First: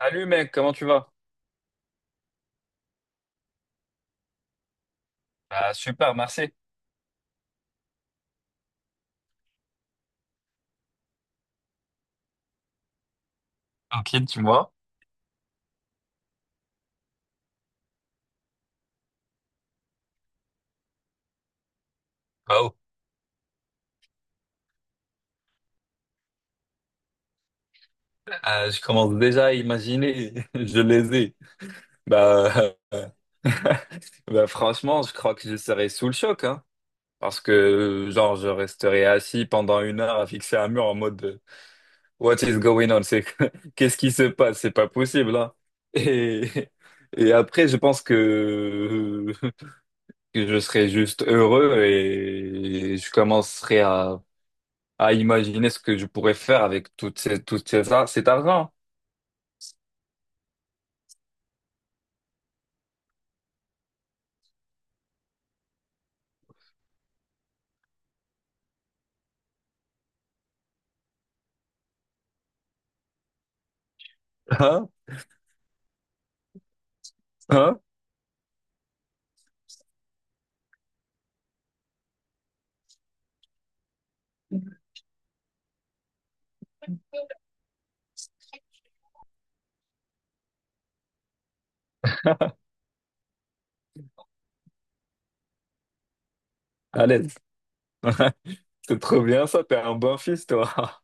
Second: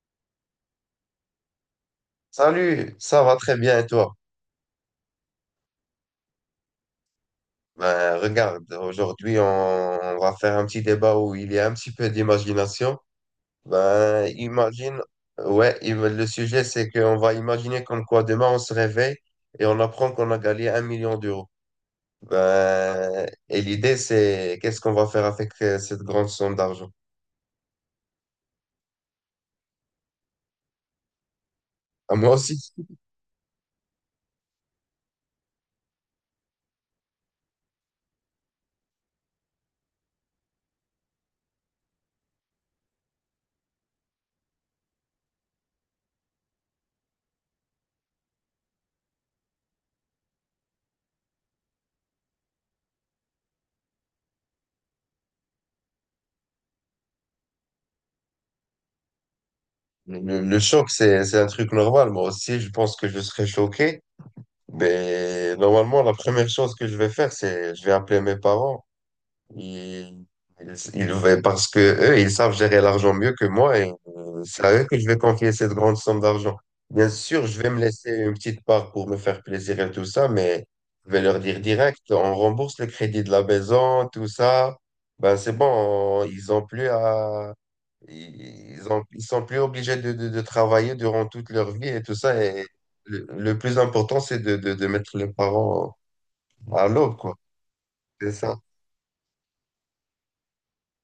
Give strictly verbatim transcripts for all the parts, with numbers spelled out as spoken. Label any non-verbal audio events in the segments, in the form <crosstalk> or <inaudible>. Salut mec, comment tu vas? Salut, ça va très bien et toi? Bah, super, merci. Ben, regarde, aujourd'hui on, on va faire un petit débat où il y a un petit peu d'imagination. Tranquille, Ben, tu vois? imagine, ouais, im- le sujet c'est qu'on va imaginer comme quoi demain on se réveille et on apprend qu'on a gagné un million d'euros. Bah, oh. Ben, et l'idée c'est qu'est-ce qu'on va faire avec euh, cette grande somme d'argent? Euh, je commence déjà à imaginer, <laughs> je les ai. Ah, moi Bah, aussi, euh, <laughs> bah, Franchement, je crois que je serais sous le choc, hein, parce que genre je resterai assis pendant une heure à fixer un mur en mode euh, What is going on? C'est <laughs> qu'est-ce qui se passe? C'est pas possible, hein. Et, <laughs> et après, je pense que, <laughs> que je serais juste heureux et je commencerai à à imaginer ce que je pourrais faire avec tout ces, tout ces, ar- cet argent. le, le choc c'est c'est un truc normal. Moi aussi, je pense que je serais choqué. Mais normalement, la première chose que je vais faire, c'est je vais appeler mes parents. Ils, ils, ils veulent- Parce que eux, ils savent gérer l'argent mieux que moi et euh, c'est à eux Hein? que je vais confier cette grande somme d'argent. Bien sûr, je vais me Hein? laisser une petite part pour me faire plaisir et tout ça, mais je vais leur dire direct, on rembourse le crédit de la maison, tout ça. Ben, c'est bon, on- ils ont plus à, ils ont, ils sont plus obligés de, de, de travailler durant toute leur vie et tout ça. Et le, le plus important, c'est de, de, de mettre les parents à À l'aube, l'aise. quoi. C'est <laughs> ça. C'est trop bien ça, t'es un bon fils, toi.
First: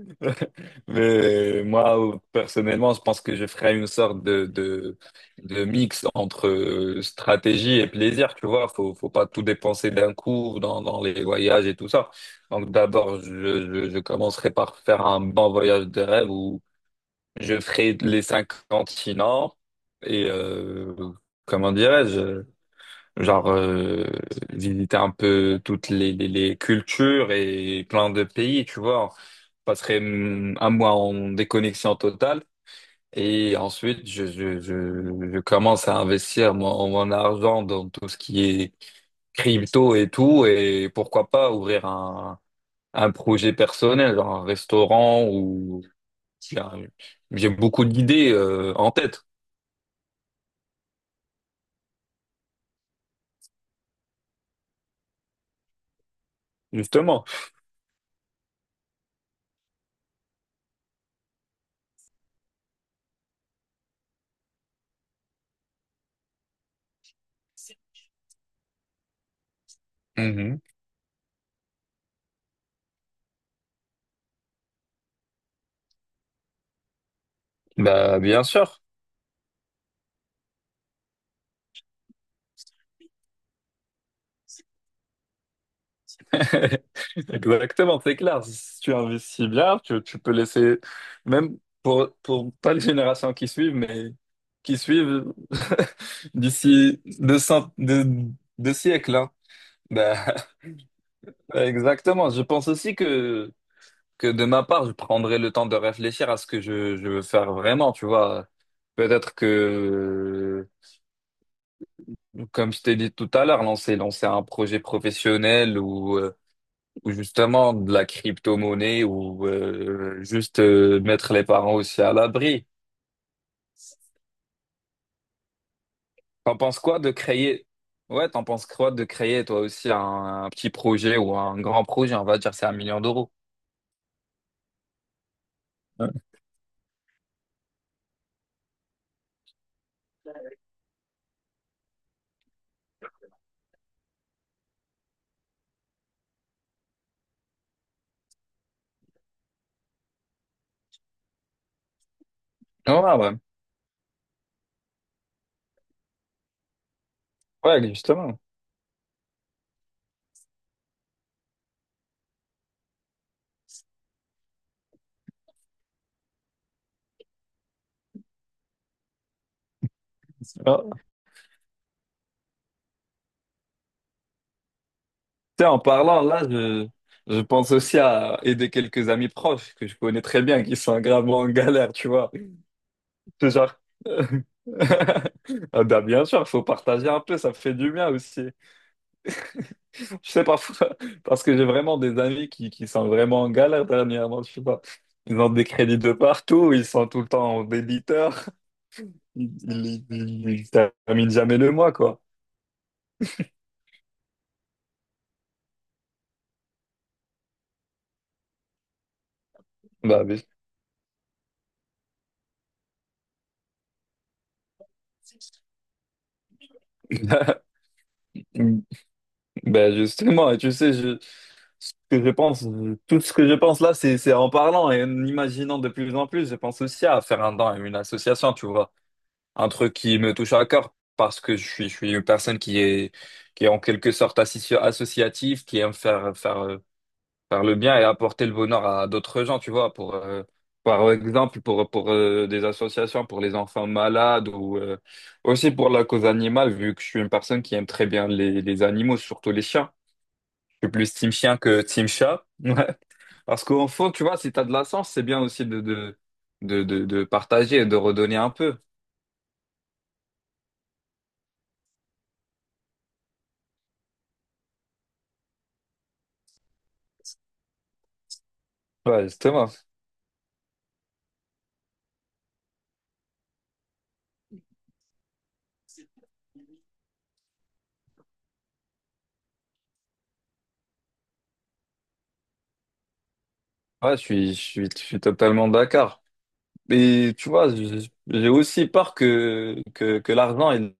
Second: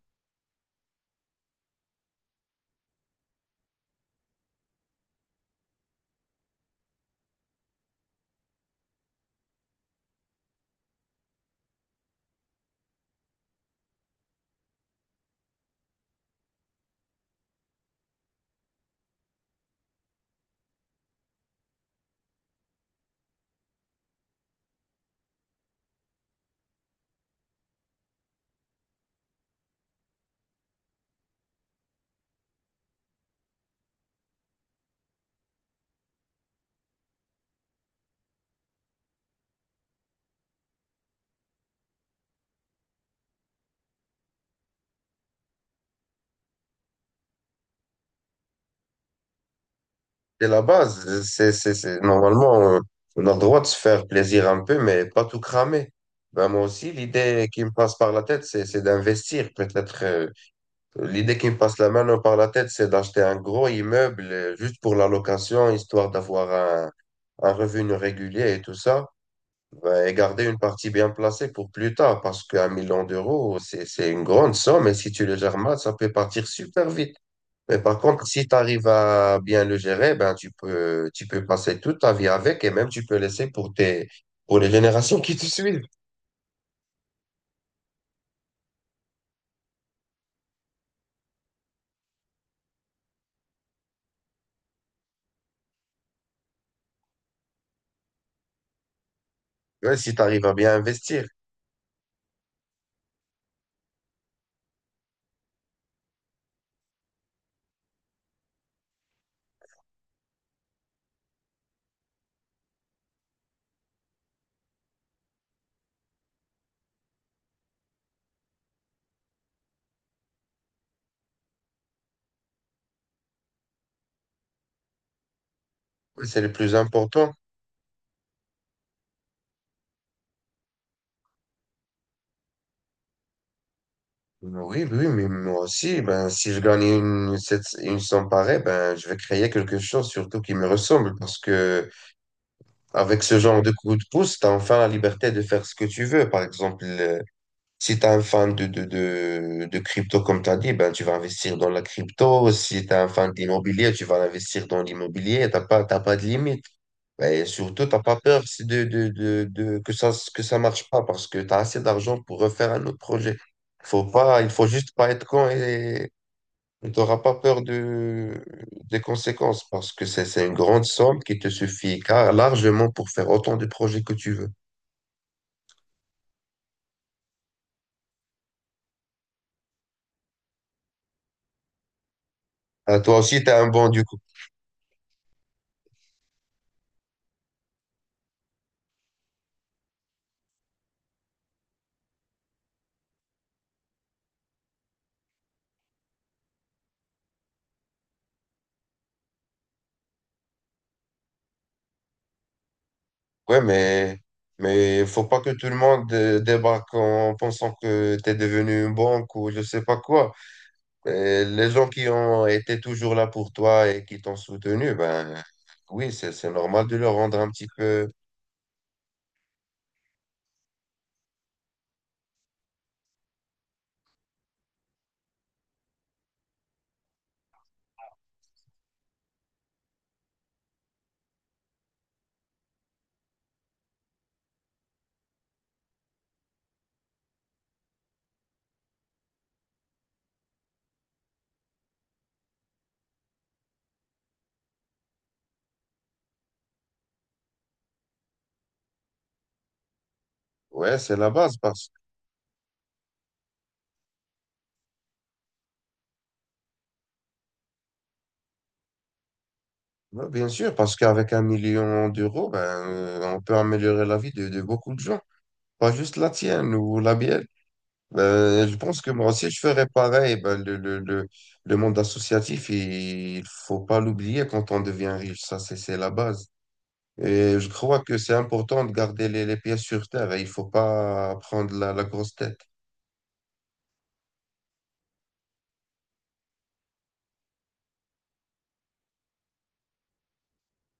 <laughs> Mais moi, personnellement, je pense que je ferais une sorte de, de, de mix entre euh, stratégie et plaisir, tu vois. Faut, faut pas tout dépenser d'un coup dans, dans les voyages et tout ça. Donc d'abord, je, je, je commencerai par faire un bon voyage de rêve où je ferai les cinq continents et euh, comment dirais-je, genre euh, visiter un peu toutes les, les, les cultures et plein de pays, tu vois. Je passerai hum, un mois en déconnexion totale et ensuite je, je, je, je commence à investir mon, mon argent dans tout ce qui est crypto et tout et pourquoi pas ouvrir un, un projet personnel, genre un restaurant. j'ai j'ai beaucoup d'idées euh, en tête, C'est la base. C'est, c'est, c'est... Normalement, euh, on a le droit de se faire plaisir un peu, mais pas tout cramer. Ben, moi aussi, justement. l'idée qui me passe par la tête, c'est, c'est d'investir. Peut-être, euh, l'idée qui me passe la main par la tête, c'est d'acheter un gros immeuble euh, juste pour la location, histoire d'avoir un, un revenu régulier et tout ça. Ben, et garder une Mhm. partie bien placée pour plus tard, parce qu'un million d'euros, c'est, c'est une grande somme, et si tu le gères mal, ça peut partir super vite. Mais par Bah, contre, bien si tu sûr. arrives à bien le gérer, ben tu peux, tu peux passer toute ta vie avec et même tu peux laisser pour tes, pour les générations qui te suivent. <laughs> Exactement, c'est clair. Si tu investis bien, tu, tu peux laisser, même pour, pour pas les générations qui suivent, mais qui suivent <laughs> d'ici deux, cent- deux, deux siècles, hein. Ouais, si Bah, tu arrives à bien investir, <laughs> exactement. Je pense aussi que, que de ma part, je prendrai le temps de réfléchir à ce que je, je veux faire vraiment, tu vois. Peut-être que comme je t'ai dit tout à l'heure, lancer, lancer un projet professionnel ou, euh, ou justement de la crypto-monnaie ou euh, juste euh, mettre les parents aussi à l'abri. ouais, c'est le T'en plus penses quoi de important. créer? Ouais, t'en penses quoi de créer toi aussi un, un petit projet ou un grand projet, on va dire, c'est un million d'euros. Oui, oui, mais moi aussi, Ouais, ben si je gagne une, cette- une somme pareille, ben je vais créer quelque chose surtout qui me ressemble parce que avec ce genre de coup de pouce, tu as enfin la liberté de faire ce que tu veux. Par exemple, euh, si tu es un fan de, de, de, de crypto, comme tu as dit, ben, tu vas investir dans la crypto. Si tu es un ouais, fan ouais. d'immobilier, tu vas investir dans l'immobilier. T'as pas, t'as pas de limite. Et Ouais, surtout, t'as pas justement. peur si de, de, de, de, que ça, que ça marche pas parce que tu as assez d'argent pour refaire un autre projet. Faut pas, il faut juste pas être con et tu n'auras pas peur de, des conséquences parce que c'est, c'est une Ah, grande somme qui te suffit car largement pour faire autant de projets que tu veux. tu sais, en parlant là, je, je pense aussi à aider quelques amis proches que je connais très bien qui sont gravement en galère, tu vois. Ah, toi aussi, tu C'est es un genre bon du coup. <laughs> ah bah bien sûr, il faut partager un peu, ça fait du bien aussi. Je sais parfois, <laughs> parce que j'ai vraiment des amis qui, qui sont vraiment en galère dernièrement, je sais pas. Ils ont des crédits de partout, ils sont tout le temps en débiteur, ils, ils, ils- ils terminent jamais le mois, quoi. Ouais, mais mais faut pas que tout le monde euh, débarque en pensant que tu es devenu une banque ou je sais pas Bah, quoi. mais- Euh, les gens qui ont été toujours là pour toi et qui t'ont soutenu, ben oui, c'est c'est normal de leur rendre un petit <laughs> peu. bah justement, et tu sais, je, ce que je pense, euh, tout ce que je pense là, c'est c'est en parlant et en imaginant de plus en plus, je pense aussi à faire un don à une association, tu vois. Un truc qui me touche à cœur parce que je suis, je suis une personne qui est, qui est en quelque sorte associ- associative, qui aime faire, faire, euh, faire le bien et apporter le bonheur à d'autres gens, tu vois, pour, euh, par exemple, pour, pour euh, des associations, pour les enfants malades ou euh, aussi pour la cause animale, vu que je suis une personne qui aime très bien les, les animaux, surtout les chiens. Je suis Ouais, plus c'est la team base chien que parce team chat. <laughs> Ouais. Parce qu'au fond, tu vois, si t'as de la chance, c'est bien aussi de, de, de, de, de partager et de redonner un peu. ouais, bien sûr parce qu'avec un million d'euros, ben euh, on peut améliorer la vie de, de beaucoup de gens, pas juste la tienne ou la mienne. Euh, je pense que Ouais, moi aussi, je justement. ferais pareil. Ben, le, le, le, le monde associatif, il il faut pas l'oublier quand on devient riche. Ça, c'est, c'est la base. Et je crois que c'est important de garder les, les pieds sur terre et il faut pas prendre la, la grosse tête. Ouais, je suis, je suis, je suis totalement d'accord. Mais tu vois, je- j'ai aussi peur que, que, que l'argent, elle,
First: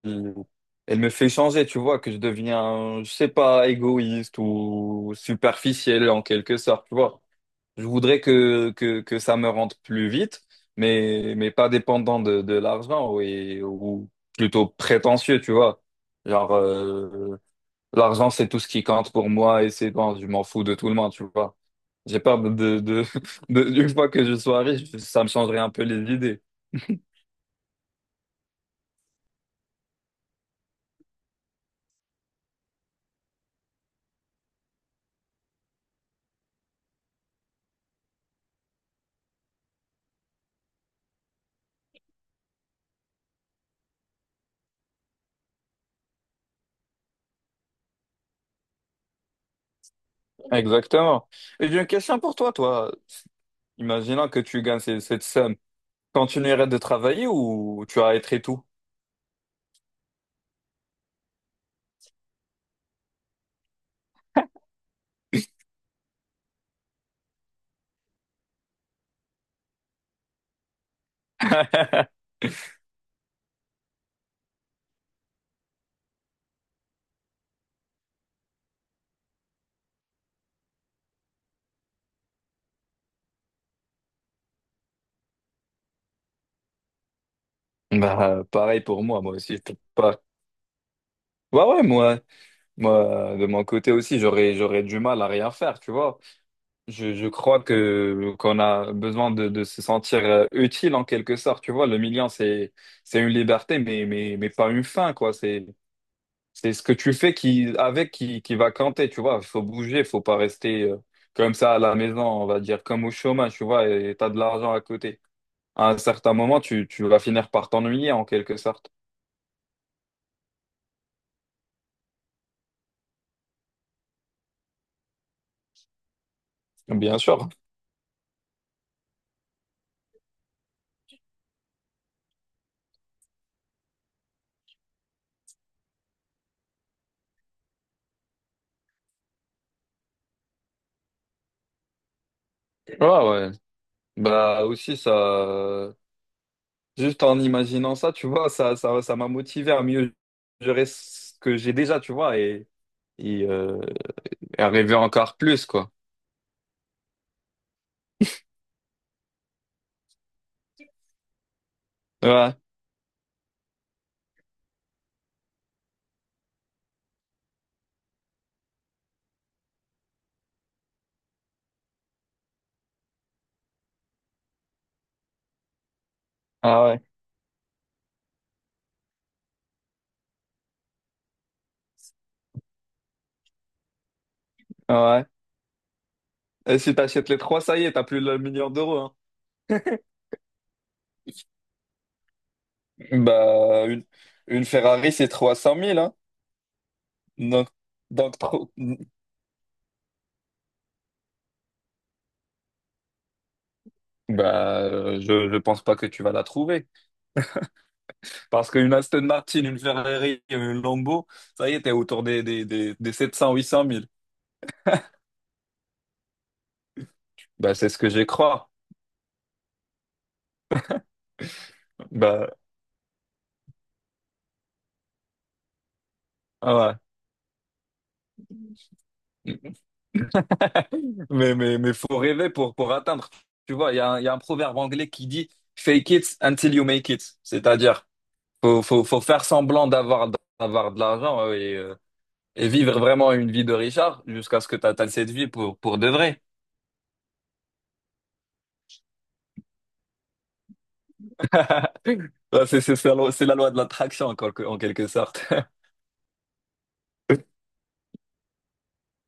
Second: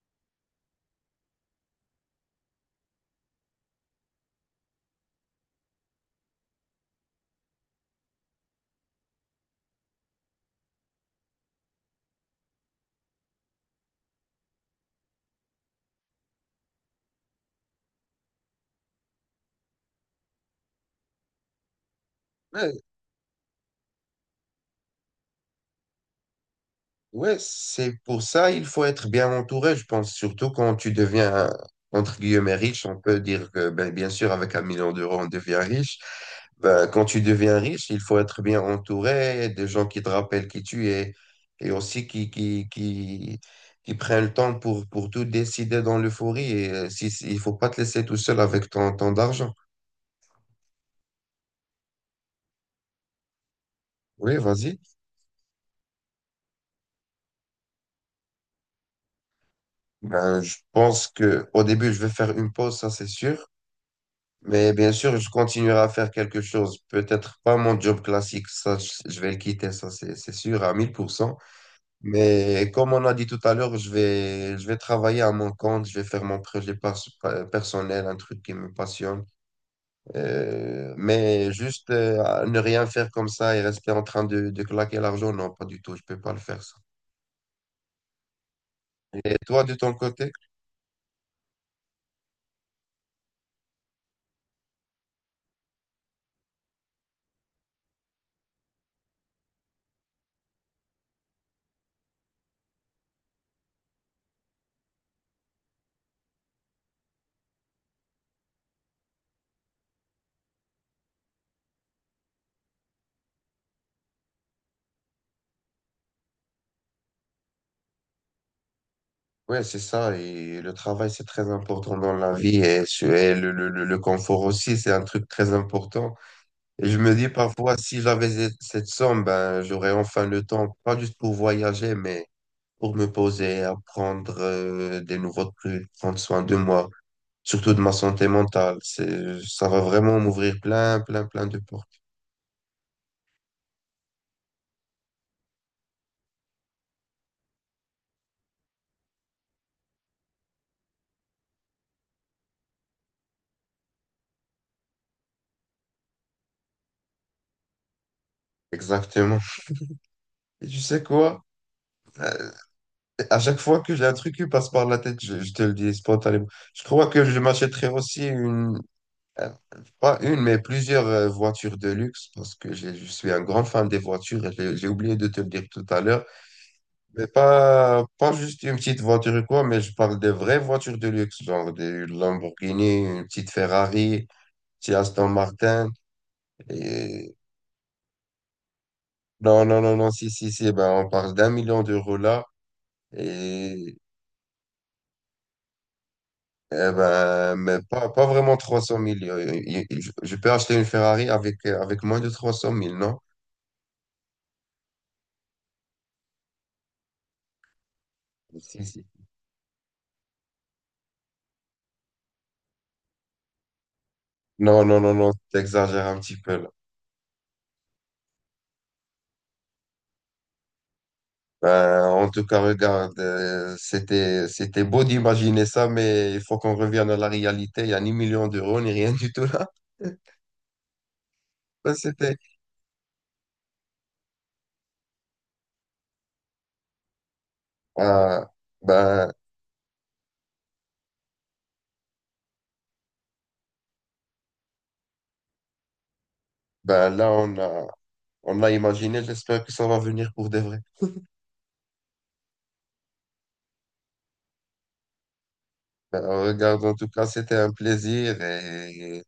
elle me fait changer, tu vois, que je deviens, je sais pas, égoïste ou superficiel en quelque sorte, tu vois. Je voudrais que, que, que ça me rentre plus vite, mais, mais pas dépendant de, de l'argent et, ou plutôt prétentieux, tu vois. Genre, euh, l'argent, c'est tout ce qui compte pour moi et c'est bon, je m'en fous de tout le monde, tu vois. J'ai peur de, de, de, <laughs> de- une fois que je sois riche, ça me changerait un peu les idées. Ouais, c'est pour ça il faut être bien entouré, je pense, surtout quand tu deviens, entre guillemets, riche. On peut dire que, ben, bien sûr, avec un million d'euros, on devient riche. Ben, quand tu deviens riche, il faut être bien entouré des gens qui te rappellent qui tu es et aussi qui, qui, qui, qui prennent le temps pour, pour tout décider dans l'euphorie. Et euh, si, si- il faut pas te laisser tout seul avec ton, ton d'argent. Exactement. Et j'ai une question pour toi, toi. Imaginons Oui, que tu gagnes vas-y. ces- cette somme. Continuerais de travailler ou tu arrêterais tout? Ben, je pense que au début, je vais faire une pause, ça c'est sûr. Mais bien sûr, je continuerai à faire quelque chose. Peut-être pas mon job classique, ça, je je vais le quitter, ça, c'est c'est sûr, à mille pour cent. <laughs> Mais comme on a dit tout à l'heure, je vais, je vais travailler à mon compte, je vais faire mon projet pers- personnel, un truc qui me passionne. Euh, mais juste euh, à ne rien faire comme ça et rester en train de, de claquer l'argent, non, pas du tout, je peux pas le faire, ça. Bah, pareil pour moi, moi Et aussi, je toi, de peux ton pas. côté? Bah ouais, moi, moi, de mon côté aussi, j'aurais, j'aurais du mal à rien faire, tu vois. Je, je crois que qu'on a besoin de, de se sentir euh, utile en quelque sorte, tu vois. Le million, c'est, c'est une liberté, mais, mais, mais pas une fin, quoi. C'est, C'est ce que tu fais qui, avec qui, qui va compter, tu vois. Il faut bouger, faut pas rester euh, comme ça à la maison, on va dire, comme au chômage, tu vois, et t'as de l'argent à côté. À un certain moment, tu, tu vas finir par t'ennuyer en quelque sorte. Oui, c'est ça. Et le travail, c'est très important dans la vie et, su- et le, le, le le confort aussi, c'est un truc très important. Et je me Bien dis sûr. parfois, si j'avais cette cette somme, ben, j'aurais enfin le temps, pas juste pour voyager, mais pour me poser, apprendre euh, des nouveaux trucs, prendre soin de moi, surtout de ma santé mentale. C'est, ça va vraiment m'ouvrir plein, plein, plein de portes. Ouais, ouais. Bah aussi, ça, euh, juste en imaginant ça, tu vois, ça, ça, ça m'a motivé à mieux gérer ce que j'ai déjà, tu vois, et, et, euh, et arriver encore plus, quoi. Exactement. Et tu sais quoi? Euh, Ouais, à chaque fois que j'ai un truc qui passe par la tête, je, je te le dis spontanément, je crois que je m'achèterais aussi une, euh, pas une, mais plusieurs euh, voitures de luxe, parce que j'ai- je suis un grand fan des voitures. Et J'ai j'ai oublié de te le dire tout à l'heure. ah ouais, Mais pas, pas juste une petite voiture ou quoi, mais je parle des vraies voitures de luxe, genre des Lamborghini, une petite Ferrari, une petite ah Aston Martin. ouais. Et si t'achètes Et... les trois, ça y est, t'as plus le million d'euros, hein. non, non, non, <laughs> non, si, si, si, ben, on parle d'un million d'euros là. Bah, Et une, une Ferrari, c'est trois cent mille, hein. eh ben, Donc, mais pas, pas donc Ah, vraiment trop- trois cent mille. Euh, il- il- Je, je peux acheter une Ferrari avec, euh, avec moins de trois cent mille non? bah, euh, je ne pense pas que tu vas la trouver. Parce Si, qu'une si, Aston Martin, une Ferrari, une Lambo, ça y est, t'es autour des, des, des, des sept cents, huit cent mille. non, non, non, non, t'exagères un petit peu là. Bah, c'est ce que j'ai crois. Ben, en tout Bah, cas, regarde, euh, c'était, c'était beau d'imaginer ça, mais il faut qu'on ah revienne à la réalité. Il n'y a ni million d'euros, ni rien du tout là. ouais. <laughs> Mais, mais, mais Ben, faut c'était, rêver pour, pour atteindre. Tu vois, il y a, un- il y a un proverbe anglais qui dit fake it until you make it. C'est-à-dire, ah, faut, faut, faut ben, faire semblant d'avoir, d'avoir de l'argent. Oui, euh, et vivre vraiment une vie de Richard jusqu'à ce que tu atteignes cette vie pour, pour de vrai. ben, là, on a, on a imaginé. J'espère que ça va venir pour de vrai. <laughs> Ouais, C'est c'est- c'est la loi, c'est la loi de l'attraction en quelque, en quelque sorte. <laughs> Ben, regarde, en tout cas, c'était un plaisir et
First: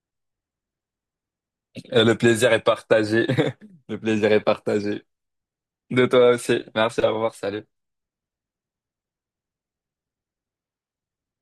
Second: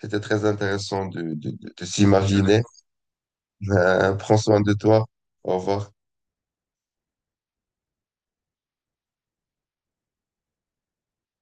c'était très intéressant de, de, de, de Et le plaisir est s'imaginer. partagé. <laughs> Le Ben, plaisir prends est soin de partagé. toi. Au revoir. De toi aussi. Merci, au revoir, salut.